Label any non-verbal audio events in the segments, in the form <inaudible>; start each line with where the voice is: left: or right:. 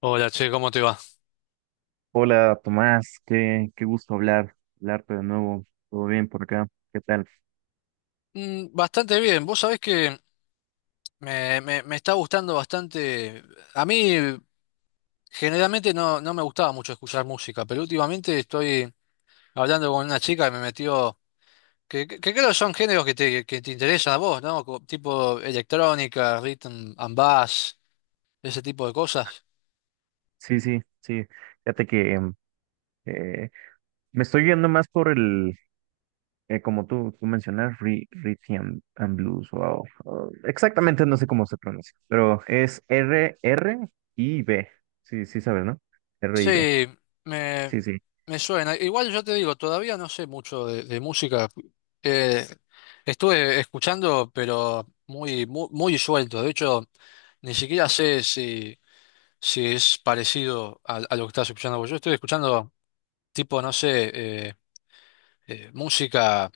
left: Hola, che, ¿cómo te va?
right: Hola Tomás, qué gusto hablarte de nuevo. ¿Todo bien por acá? ¿Qué tal?
left: Bastante bien. Vos sabés que me está gustando bastante. A mí generalmente no me gustaba mucho escuchar música, pero últimamente estoy hablando con una chica que me metió, que creo que son géneros que te interesan a vos, ¿no? Tipo electrónica, rhythm and bass, ese tipo de cosas.
right: Sí, sí, sí. Fíjate que eh, me estoy yendo más por como tú mencionas, Rhythm and Blues, wow. Ah, exactamente no sé cómo se pronuncia, pero es R y B. Sí, sí sabes, ¿no? R y B.
left: Sí, me,
right: Sí, sí.
left: me suena. Igual yo te digo, todavía no sé mucho de música. Eh, estuve escuchando, pero muy suelto. De hecho, ni siquiera sé si es parecido a lo que estás escuchando vos. Yo estoy escuchando tipo, no sé, eh, música,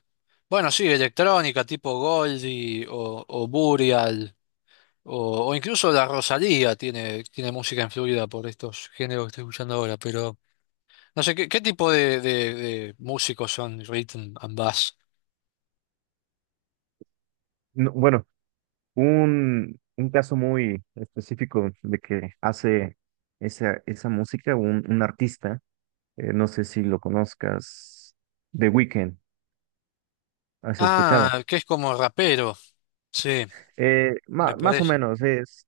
left: bueno, sí, electrónica, tipo Goldie o Burial, o incluso la Rosalía tiene música influida por estos géneros que estoy escuchando ahora, pero... No sé, ¿qué tipo de músicos son Rhythm and Bass?
right: No, bueno, un caso muy específico de que hace esa música un artista. No sé si lo conozcas, The Weeknd, ¿has escuchado?
left: Ah, que es como rapero. Sí, me
right: Más o
left: parece.
right: menos, es,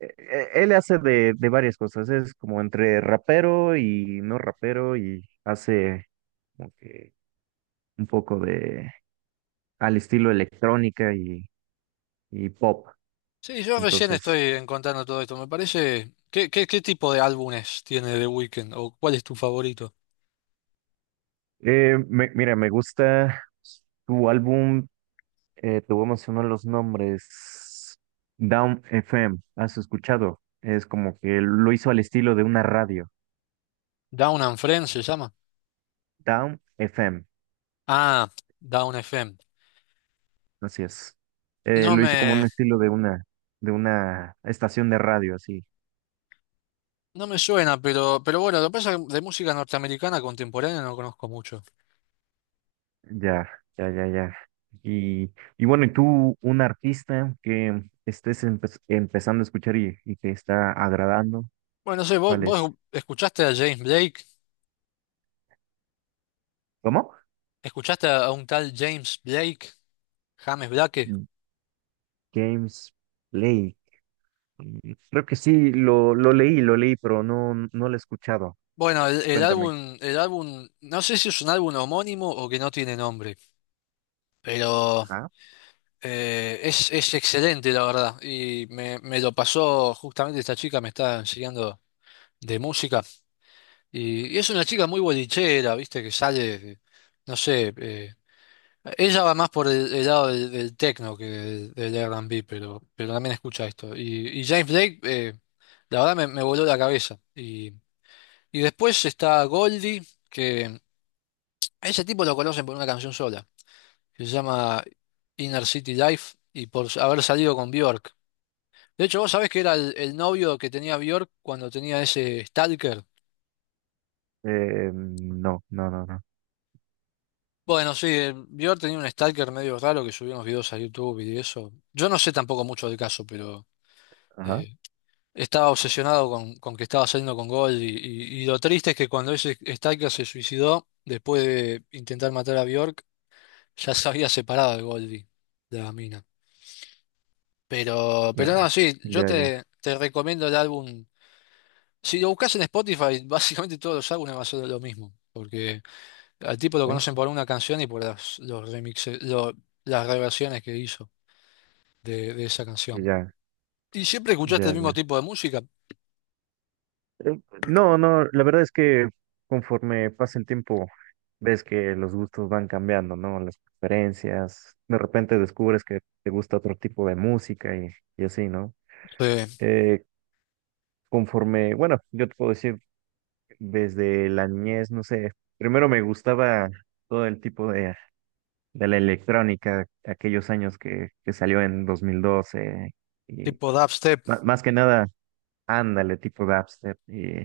right: e- e- él hace de varias cosas, es como entre rapero y no rapero y hace como que un poco de al estilo electrónica y pop.
left: Sí, yo recién
right: Entonces,
left: estoy encontrando todo esto. Me parece. ¿Qué tipo de álbumes tiene The Weeknd? ¿O cuál es tu favorito?
right: mira, me gusta tu álbum, te voy a mencionar los nombres, Down FM, ¿has escuchado? Es como que lo hizo al estilo de una radio.
left: Down and Friends se llama.
right: Down FM,
left: Ah, Down FM.
right: así es.
left: No
right: Lo hizo como
left: me,
right: un estilo de de una estación de radio, así.
left: no me suena, pero bueno, lo que pasa es que de música norteamericana contemporánea no conozco mucho.
right: Ya, ya, ya, ya. Y bueno, ¿y tú, un artista que estés empezando a escuchar y que está agradando?
left: Bueno, no sé,
right: ¿Cuál
left: vos
right: es?
left: escuchaste a James Blake,
right: ¿Cómo?
left: escuchaste a un tal James Blake, James Blake.
right: James Blake. Mm, creo que sí, lo leí, pero no, no lo he escuchado.
left: Bueno, el
right: Cuéntame.
left: álbum, el álbum, no sé si es un álbum homónimo o que no tiene nombre, pero
right: Ajá.
left: es excelente, la verdad. Y me lo pasó justamente esta chica, me está enseñando de música. Y es una chica muy bolichera, viste, que sale, no sé, ella va más por el lado del techno que del R&B, pero también escucha esto. Y James Blake, la verdad me voló la cabeza. Y después está Goldie. A ese tipo lo conocen por una canción sola, que se llama Inner City Life y por haber salido con Bjork. De hecho, vos sabés que era el novio que tenía Bjork cuando tenía ese stalker.
right: No, no, no, no.
left: Bueno, sí, Bjork tenía un stalker medio raro que subía unos videos a YouTube y eso. Yo no sé tampoco mucho del caso, pero
right: Ajá.
left: eh, estaba obsesionado con que estaba saliendo con Gold y lo triste es que cuando ese stalker se suicidó, después de intentar matar a Bjork, ya se había separado de Goldie, de la mina.
right: Ya,
left: Pero no, sí, yo
right: ya, ya.
left: te recomiendo el álbum. Si lo buscas en Spotify, <laughs> básicamente todos los álbumes van a ser lo mismo, porque al tipo lo
right: ¿Eh?
left: conocen por una canción y por los remixes, las reversiones que hizo de esa canción.
right: Ya,
left: ¿Y siempre escuchaste el
right: ya,
left: mismo
right: ya.
left: tipo de música?
right: No, no, la verdad es que conforme pasa el tiempo, ves que los gustos van cambiando, ¿no? Las preferencias, de repente descubres que te gusta otro tipo de música y así, ¿no?
left: Sí,
right: Eh, conforme, bueno, yo te puedo decir, desde la niñez, no sé, primero me gustaba todo el tipo de la electrónica, aquellos años que salió en 2012 y
left: tipo dubstep.
right: más que nada, ándale, tipo dubstep,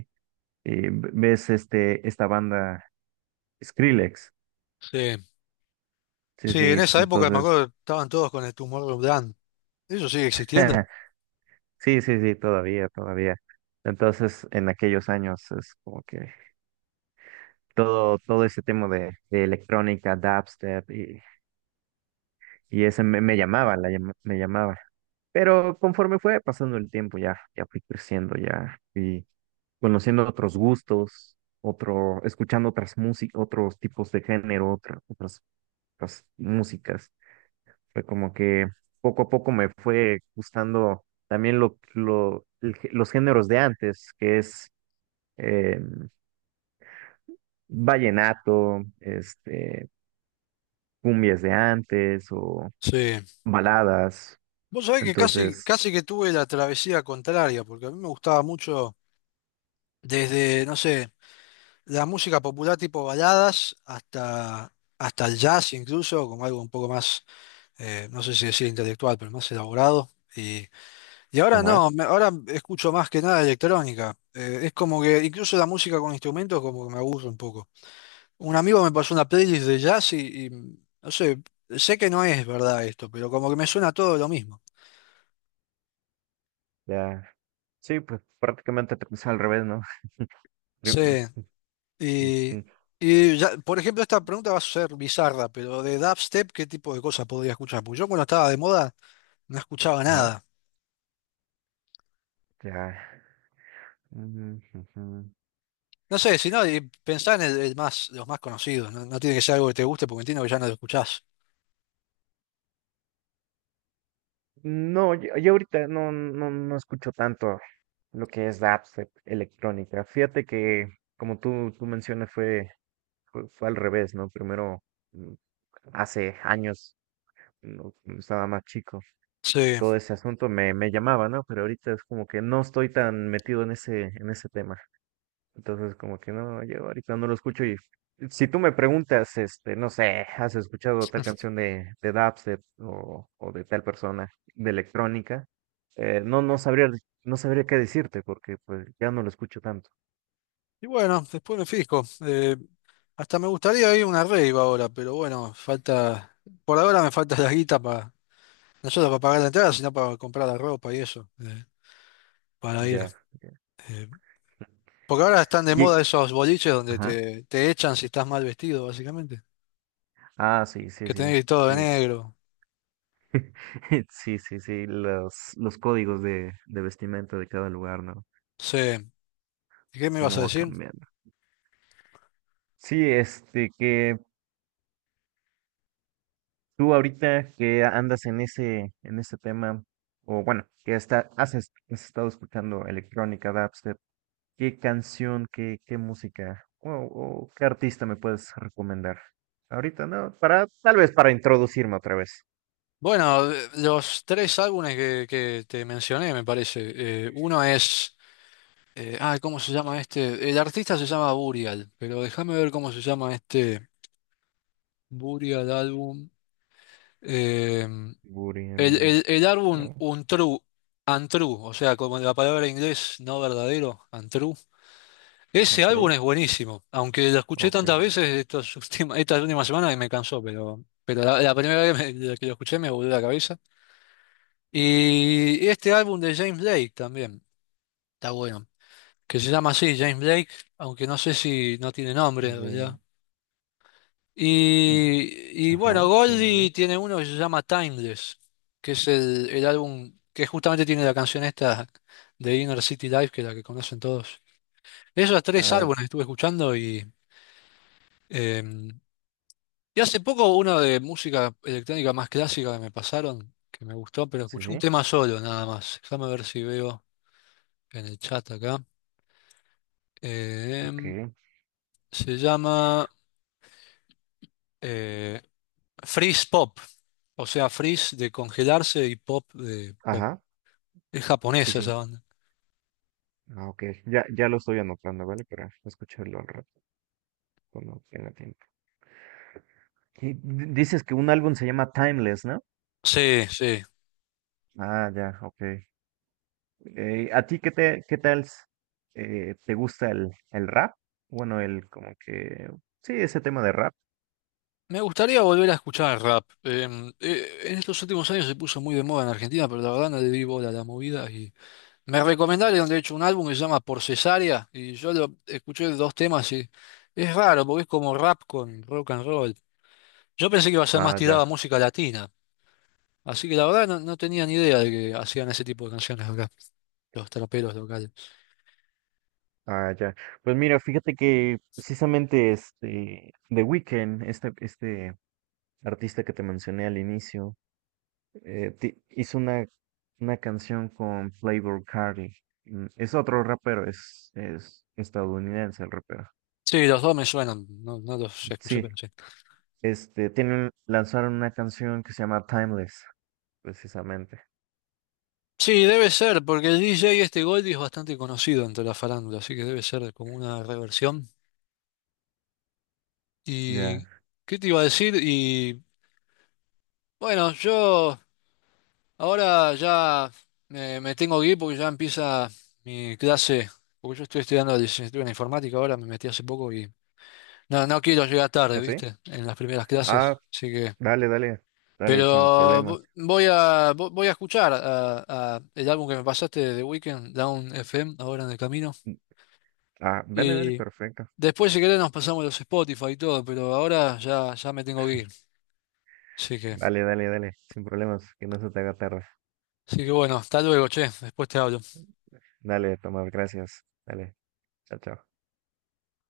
right: y ves este, esta banda Skrillex,
left: Sí.
right: sí,
left: Sí, en
right: sí,
left: esa época me
right: entonces,
left: acuerdo que estaban todos con el tumor Dan. ¿Eso sigue existiendo?
right: <laughs> sí, sí, sí, todavía, todavía. Entonces, en aquellos años es como que todo ese tema de electrónica, dubstep y ese me llamaba, me llamaba. Pero conforme fue pasando el tiempo, ya, ya fui creciendo, ya fui conociendo otros gustos, otro, escuchando otras músicas, otros tipos de género, otras músicas. Fue como que poco a poco me fue gustando también los géneros de antes, que es eh, vallenato, este, cumbias de antes o
left: Sí.
right: baladas.
left: Vos sabés que
right: Entonces,
left: casi que tuve la travesía contraria, porque a mí me gustaba mucho desde, no sé, la música popular tipo baladas hasta el jazz incluso, como algo un poco más, no sé si decir intelectual, pero más elaborado. Y, y ahora
right: ajá,
left: no, ahora escucho más que nada electrónica. Es como que incluso la música con instrumentos como que me aburre un poco. Un amigo me pasó una playlist de jazz no sé, sé que no es verdad esto, pero como que me suena todo lo mismo.
right: ya, sí, pues prácticamente te puse al revés, ¿no? <laughs> Pri-
left: Sí,
right: sí,
left: y,
right: sí,
left: por ejemplo, esta pregunta va a ser bizarra, pero de dubstep, ¿qué tipo de cosas podría escuchar? Porque yo cuando estaba de moda no escuchaba
right: ajá,
left: nada.
right: ya. Ujú, ujú.
left: No sé, si no, y pensá en el más, los más conocidos. No, no tiene que ser algo que te guste porque entiendo que ya no lo escuchás.
right: No, yo ahorita no, no, no escucho tanto lo que es dubstep electrónica. Fíjate que, como tú mencionas, fue al revés, ¿no? Primero, mm, hace años, no, cuando estaba más chico,
left: Sí.
right: todo ese asunto me llamaba, ¿no? Pero ahorita es como que no estoy tan metido en ese tema. Entonces, como que no, yo ahorita no lo escucho y si tú me preguntas, este, no sé, ¿has escuchado tal canción de Dubstep o de tal persona de electrónica? No, no sabría, no sabría qué decirte porque pues ya no lo escucho tanto.
left: Y bueno, después me fijo. Hasta me gustaría ir a una rave ahora, pero bueno, falta. Por ahora me falta la guita para. No solo para pagar la entrada, sino para comprar la ropa y eso, para ir.
right: Ya, ya.
left: Eh, porque ahora están de moda
right: Y,
left: esos boliches donde
right: ajá.
left: te echan si estás mal vestido, básicamente.
right: Ah, sí, sí,
left: Que
right: sí,
left: tenés que ir todo de
right: sí.
left: negro.
right: <laughs> Sí, sí, sí, los códigos de vestimenta de cada lugar, ¿no?
left: Sí. ¿Y qué me ibas
right: Cómo
left: a
right: va
left: decir?
right: cambiando. Sí, este, que tú ahorita que andas en ese tema, o bueno, que está, has estado escuchando electrónica, dubstep, ¿qué canción, qué música o qué artista me puedes recomendar? Ahorita no, para, tal vez para introducirme otra vez.
left: Bueno, los tres álbumes que te mencioné, me parece. Uno es, ay, ¿cómo se llama este? El artista se llama Burial, pero déjame ver cómo se llama este Burial álbum. Eh,
right: Burial,
left: el álbum
right: ¿qué?
left: Untrue, Untrue, o sea, como la palabra en inglés no verdadero, Untrue. Ese álbum
right: Control,
left: es buenísimo, aunque lo escuché
right: ok.
left: tantas veces estos estas últimas semanas que me cansó, pero la primera vez que lo escuché me volvió la cabeza. Y este álbum de James Blake también está bueno, que se llama así, James Blake, aunque no sé si no tiene nombre en realidad.
right: Jane- mm,
left: Y bueno,
right: ajá, Jane
left: Goldie
right: Drake,
left: tiene uno que se llama Timeless, que es el álbum que justamente tiene la canción esta de Inner City Life, que es la que conocen todos. Esos tres
right: ah,
left: álbumes estuve escuchando eh, y hace poco uno de música electrónica más clásica que me pasaron, que me gustó, pero
right: sí,
left: escuché un
right: sí,
left: tema solo nada más. Déjame ver si veo en el chat acá.
right: ok,
left: Em, se llama eh, Freeze Pop, o sea, Freeze de congelarse y Pop de pop.
right: ajá,
left: Es
right: sí,
left: japonesa esa
right: sí,
left: banda.
right: ah, ok, ya, ya lo estoy anotando, ¿vale? Para escucharlo al rato, cuando tenga tiempo. Y dices que un álbum se llama Timeless, ¿no?
left: Sí, sí.
right: Ah, ya, ok. ¿A ti qué te, te gusta el rap? Bueno, el como que sí, ese tema de rap.
left: Me gustaría volver a escuchar el rap. En estos últimos años se puso muy de moda en Argentina, pero la verdad no le di bola a la movida. Y me recomendaron, de hecho, un álbum que se llama Por Cesárea, y yo lo escuché dos temas y es raro, porque es como rap con rock and roll. Yo pensé que iba a ser más
right: Ah,
left: tirada a
right: ya,
left: música latina. Así que la verdad no, no tenía ni idea de que hacían ese tipo de canciones acá, los traperos locales.
right: ah, ya. Pues mira, fíjate que precisamente este The Weeknd, este artista que te mencioné al inicio, hizo una canción con Playboi Carti. Mm, es otro rapero, es estadounidense el rapero.
left: Sí, los dos me suenan, no, no los escuché, pero
right: Sí,
left: sí.
right: este, tienen, lanzaron una canción que se llama Timeless, precisamente.
left: Sí, debe ser, porque el DJ este Goldie es bastante conocido entre la farándula, así que debe ser como una reversión.
right: Ya.
left: ¿Y qué te iba a decir? Y bueno, yo ahora ya me tengo que ir porque ya empieza mi clase, porque yo estoy estudiando licenciatura en informática ahora, me metí hace poco y no, no quiero llegar tarde,
right: ¿Así?
left: ¿viste? En las primeras
right: Ah,
left: clases, así que...
right: dale, dale, dale,
left: Pero
right: sin problemas.
left: voy a escuchar a el álbum que me pasaste de The Weeknd, Down FM, ahora en el camino.
right: Mm, ah, dale, dale,
left: Y
right: perfecto.
left: después, si querés, nos pasamos los Spotify y todo, pero ahora ya, ya me tengo que ir. Así que,
right: Dale, dale, dale, sin problemas, que no se te haga tarde.
left: así que bueno, hasta luego, che. Después te hablo.
right: Dale, Tomás, gracias. Dale, chao, chao.